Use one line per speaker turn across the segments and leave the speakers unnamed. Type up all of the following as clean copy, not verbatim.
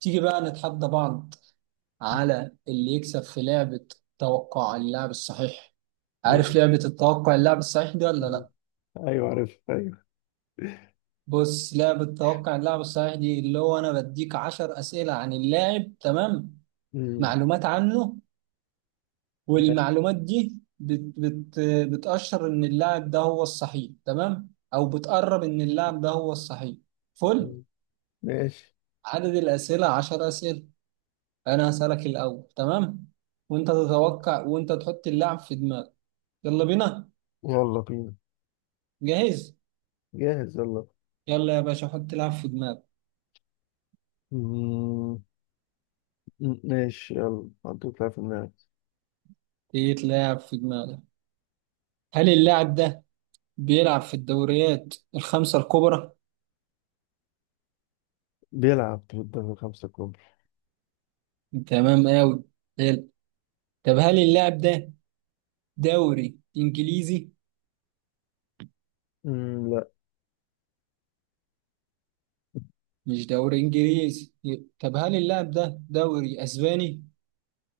تيجي بقى نتحدى بعض على اللي يكسب في لعبة توقع اللاعب الصحيح.
ماشي.
عارف لعبة التوقع اللاعب الصحيح دي ولا
مم.
لا؟
ايوه، عارف، ايوه.
بص، لعبة توقع اللاعب الصحيح دي اللي هو أنا بديك عشر أسئلة عن اللاعب، تمام؟
مم.
معلومات عنه،
ماشي.
والمعلومات دي بت بت بتأشر إن اللاعب ده هو الصحيح، تمام، أو بتقرب إن اللاعب ده هو الصحيح. فل،
ماشي.
عدد الأسئلة عشر أسئلة. أنا هسألك الأول، تمام، وأنت تتوقع، وأنت تحط اللاعب في دماغك. يلا بينا.
يلا بينا.
جاهز؟
جاهز يلا.
يلا يا باشا، حط لاعب في دماغك.
مم. ماشي، يلا حطيت لاعب في دماغك.
يتلعب في دماغك. هل اللاعب ده بيلعب في الدوريات الخمسة الكبرى؟
بيلعب في الدوري الخمسة الكبرى.
تمام قوي، حلو. طب هل اللاعب ده دوري انجليزي؟
مم. لا.
مش دوري انجليزي. طب هل اللاعب ده دوري اسباني؟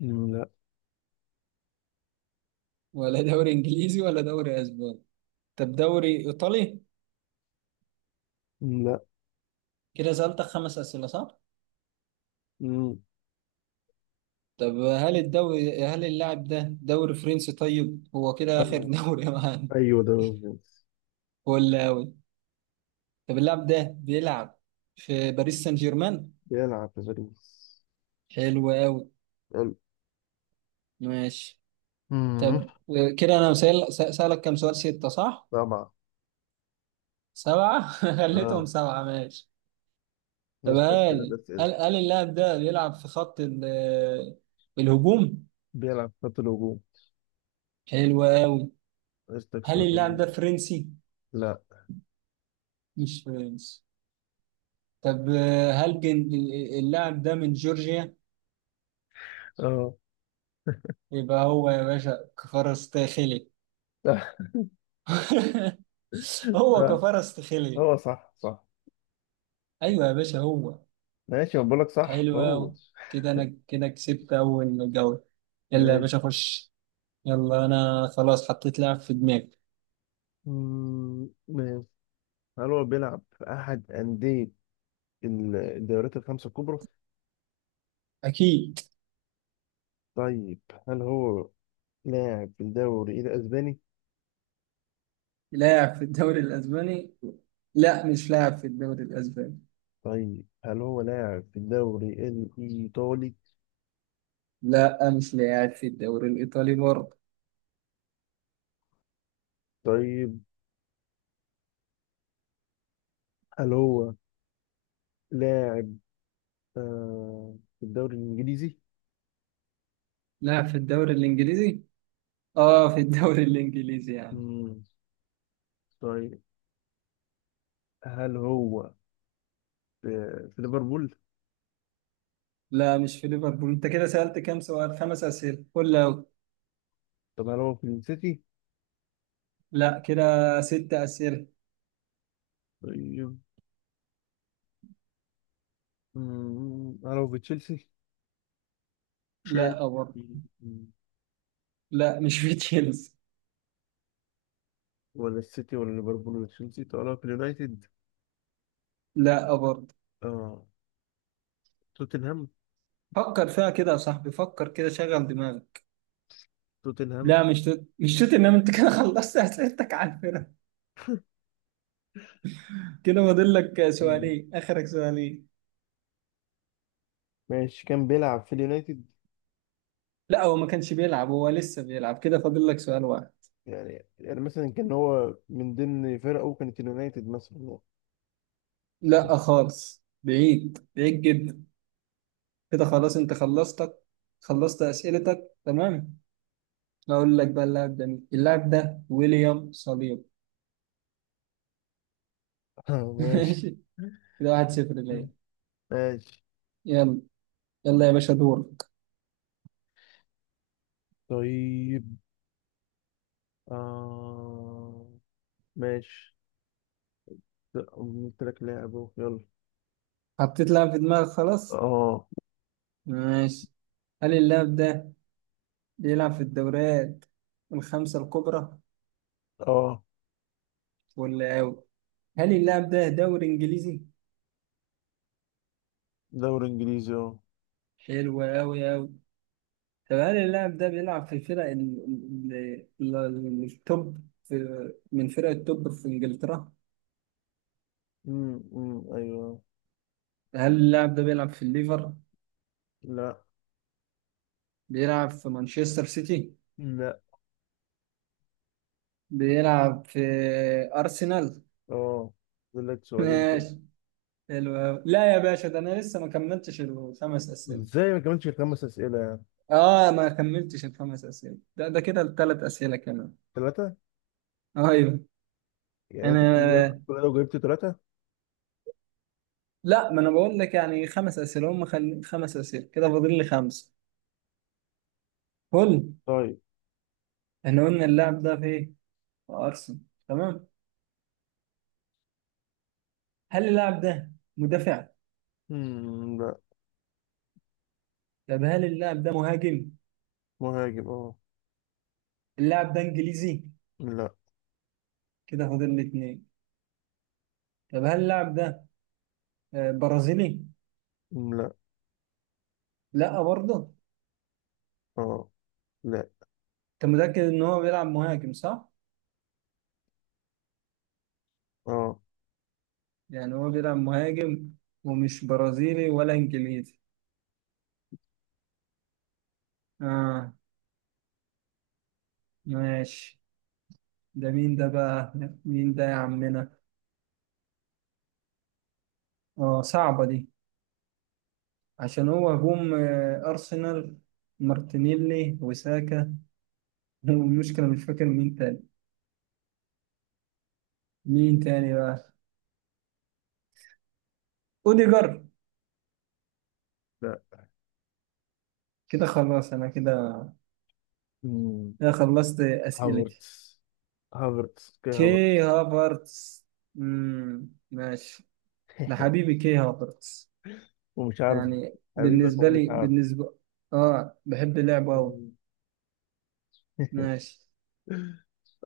مم. لا.
ولا دوري انجليزي ولا دوري اسباني. طب دوري ايطالي؟
مم. لا.
كده سألتك خمس أسئلة، صح؟
مم.
طب هل اللاعب ده دوري فرنسي؟ طيب هو كده آخر
آه.
دوري معانا.
ايوه دوري الخمسة.
ولا؟ طب اللاعب ده بيلعب في باريس سان جيرمان؟
بيلعب في باريس.
حلو قوي.
يلا.
ماشي.
مم.
طب كده انا سألك كم سؤال، ستة صح؟
طبعا.
سبعة خليتهم
اه.
سبعة، ماشي. طب
نسألك ثلاث
هل
أسئلة.
هل هل اللاعب ده بيلعب في خط الهجوم؟
بيلعب في خط الهجوم.
حلو قوي.
نسألك
هل
سؤال
اللاعب
هجوم.
ده فرنسي؟
لا.
مش فرنسي. طب هل جن- اللاعب ده من جورجيا؟
اه.
يبقى هو يا باشا كفارستخيلي. هو
صح،
كفارستخيلي.
هو صح صح.
ايوه يا باشا، هو.
ماشي بقول لك صح
حلو
هو.
أوي. كده أنا كده كسبت أول جولة. يلا يا باشا،
ماشي.
خش. يلا أنا خلاص حطيت لاعب في دماغي.
مم، ماشي. هل هو بيلعب في أحد أندية الدوريات الخمسة الكبرى؟
أكيد.
طيب، هل هو لاعب في الدوري الأسباني؟
لاعب في الدوري الأسباني؟ لا مش لاعب في الدوري الأسباني.
طيب، هل هو لاعب في الدوري الإيطالي؟
لا مش لاعب في الدوري الإيطالي برضه.
طيب، هل هو لاعب في الدوري الإنجليزي؟
لاعب في الدوري الإنجليزي. آه في الدوري الإنجليزي يعني.
مم. طيب، هل هو في, في ليفربول؟
لا مش في ليفربول. أنت كده سألت كام سؤال، خمس أسئلة، قول أوي.
طب هل هو في السيتي؟
لا كده ست أسئلة.
طيب. مم. هل هو في تشيلسي؟
لا برضه.
تشيلسي،
لا مش في تشيلسي.
ولا السيتي ولا ليفربول ولا تشيلسي، طلع في اليونايتد.
لا برضه.
اه. توتنهام.
فكر فيها كده يا صاحبي، فكر كده، شغل دماغك.
توتنهام.
لا مش توت، انما انت كده خلصت اسئلتك على الفرق. كده فاضل لك
مم.
سؤالين، اخرك سؤالين.
ماشي، كان بيلعب في اليونايتد.
لا هو ما كانش بيلعب، هو لسه بيلعب. كده فاضل لك سؤال واحد.
يعني مثلا كان هو من ضمن فرقه كانت اليونايتد مثلا.
لا خالص، بعيد بعيد جدا. كده خلاص انت خلصتك، خلصت اسئلتك، تمام. اقول لك بقى اللاعب ده مين، اللاعب ده ويليام صليب.
ماشي.
ماشي. كده واحد صفر ليا.
مم. ماشي.
يلا. يلا يا باشا دور.
طيب. آه. ماشي. لا، قلت لك لاعب اهو يلا.
حطيت لاعب في دماغك خلاص؟
اه.
ماشي. هل اللاعب ده بيلعب في الدوريات الخمسة الكبرى؟
اه،
ولا أوي. هل اللاعب ده دوري إنجليزي؟
دوري انجليزي اه.
حلو أوي أوي. طب هل اللاعب ده بيلعب في فرق التوب في، من فرق التوب في إنجلترا؟
أمم، أمم، ايوه.
هل اللاعب ده بيلعب في الليفر؟
لا.
بيلعب في مانشستر سيتي؟
لا.
بيلعب في أرسنال؟
اه. فاضل لك سؤالين كده.
ماشي. حلو أوي. لا يا باشا، ده أنا لسه ما كملتش الخمس أسئلة.
ازاي ما كملتش خمس اسئله يعني؟
آه ما كملتش الخمس أسئلة. ده كده الثلاث أسئلة كمان.
ثلاثه.
ايوه.
يعني
انا،
انت كل ده كل ده جبت ثلاثه؟
لا ما انا بقول لك يعني خمس اسئله هم خمس اسئله. كده فاضل لي خمسه. قول.
طيب.
احنا قلنا اللاعب ده في ايه؟ في ارسنال، تمام. هل اللاعب ده مدافع؟
مم لا.
طب هل اللاعب ده مهاجم؟
مهاجم اه.
اللاعب ده انجليزي؟
لا.
كده فاضل لي اتنين. طب هل اللاعب ده آه، برازيلي؟
لا.
لا برضه.
اه. لا.
انت متاكد ان هو بيلعب مهاجم، صح؟
اه.
يعني هو بيلعب مهاجم ومش برازيلي ولا انجليزي. اه. ماشي. ده مين ده بقى؟ مين ده يا عمنا؟ اه، صعبه دي. عشان هو هجوم، آه، أرسنال. مارتينيلي وساكا. والمشكلة مش فاكر مين تاني. مين تاني بقى؟ أوديجارد؟
لا.
كده خلاص أنا كده
مم.
كده خلصت أسئلتي.
هافرتس. هافرتس اوكي هافرتس.
كي هافرتس. مم، ماشي. ده حبيبي كي هافرتس.
ومش عارف.
يعني
حبيبك
بالنسبة
ومش
لي،
عارف.
آه بحب لعبه أوي.
مم.
ماشي.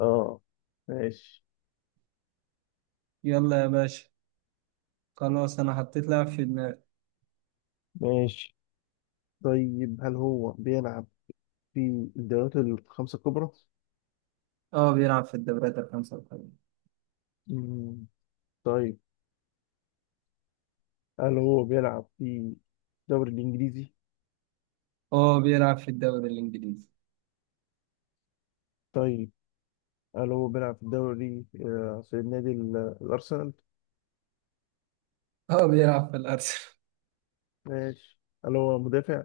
اه. ماشي.
يلا يا باشا. خلاص أنا حطيت لاعب في دماغي.
ماشي. طيب، هل هو بيلعب في الدوريات الخمسة الكبرى؟
آه بيلعب في الدوريات الخمسة الكبرى.
مم. طيب، هل هو بيلعب في الدوري الإنجليزي؟
آه بيلعب في الدوري الإنجليزي.
طيب، هل هو بيلعب في الدوري في نادي الأرسنال.
هو بيلعب في الأرسنال.
ماشي. هل هو مدافع؟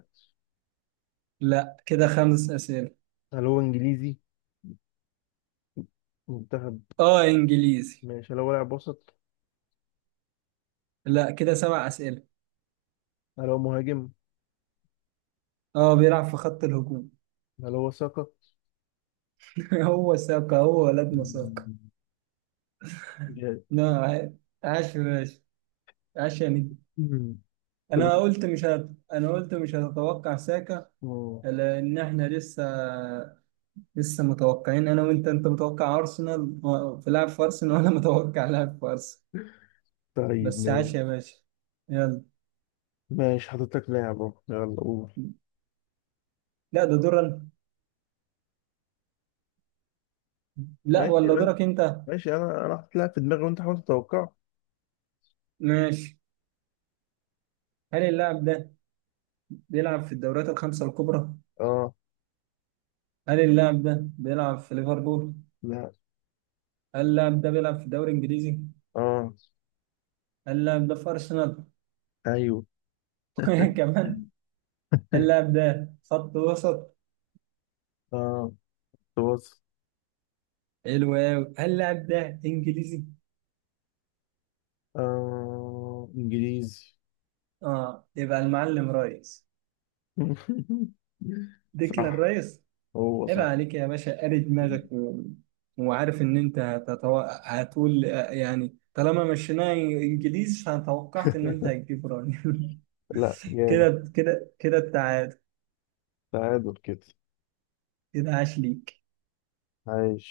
لا كده خمس أسئلة.
هل هو إنجليزي منتخب؟
اه إنجليزي.
ماشي. هل هو لاعب وسط؟
لا كده سبع أسئلة.
هل هو مهاجم؟
اه بيلعب في خط الهجوم.
هل هو ساكا؟
هو ساكا، هو ولدنا ساكا.
جامد.
لا عاش. عاش يا باشا. عاش يا نجم.
قلت-
أنا قلت مش هتتوقع ساكا.
آه.
لأن إحنا لسه متوقعين أنا وأنت. أنت متوقع أرسنال في لاعب في أرسنال وأنا متوقع لاعب في أرسنال.
طيب،
بس
ماشي.
عاش يا باشا. يلا.
ماشي حاطط لك لاعب اهو يلا قول.
لا ده دور أنا. لا
ماشي،
ولا دورك أنت.
ماشي. انا حاطط لاعب في دماغي وانت حاول تتوقع.
ماشي. هل اللاعب ده بيلعب في الدوريات الخمسة الكبرى؟
اه.
هل اللاعب ده بيلعب في ليفربول؟
لا.
هل اللاعب ده بيلعب في الدوري الإنجليزي؟
اه.
هل اللاعب ده في أرسنال؟
ايوه.
كمان. هل اللاعب ده خط وسط؟
اه. تبص.
حلو أوي. هل اللاعب ده إنجليزي؟
اه انجليزي.
آه يبقى المعلم رايس. ديكلان
صح،
رايس.
هو
عيب
صح.
عليك يا باشا، قاري دماغك وعارف إن أنت هتقول آه، يعني طالما مشيناه إنجليزي فأتوقعت إن أنت هتجيب رايس.
لا جامد.
كده كده كده التعادل.
تعادل كده.
كده عاش ليك.
عايش.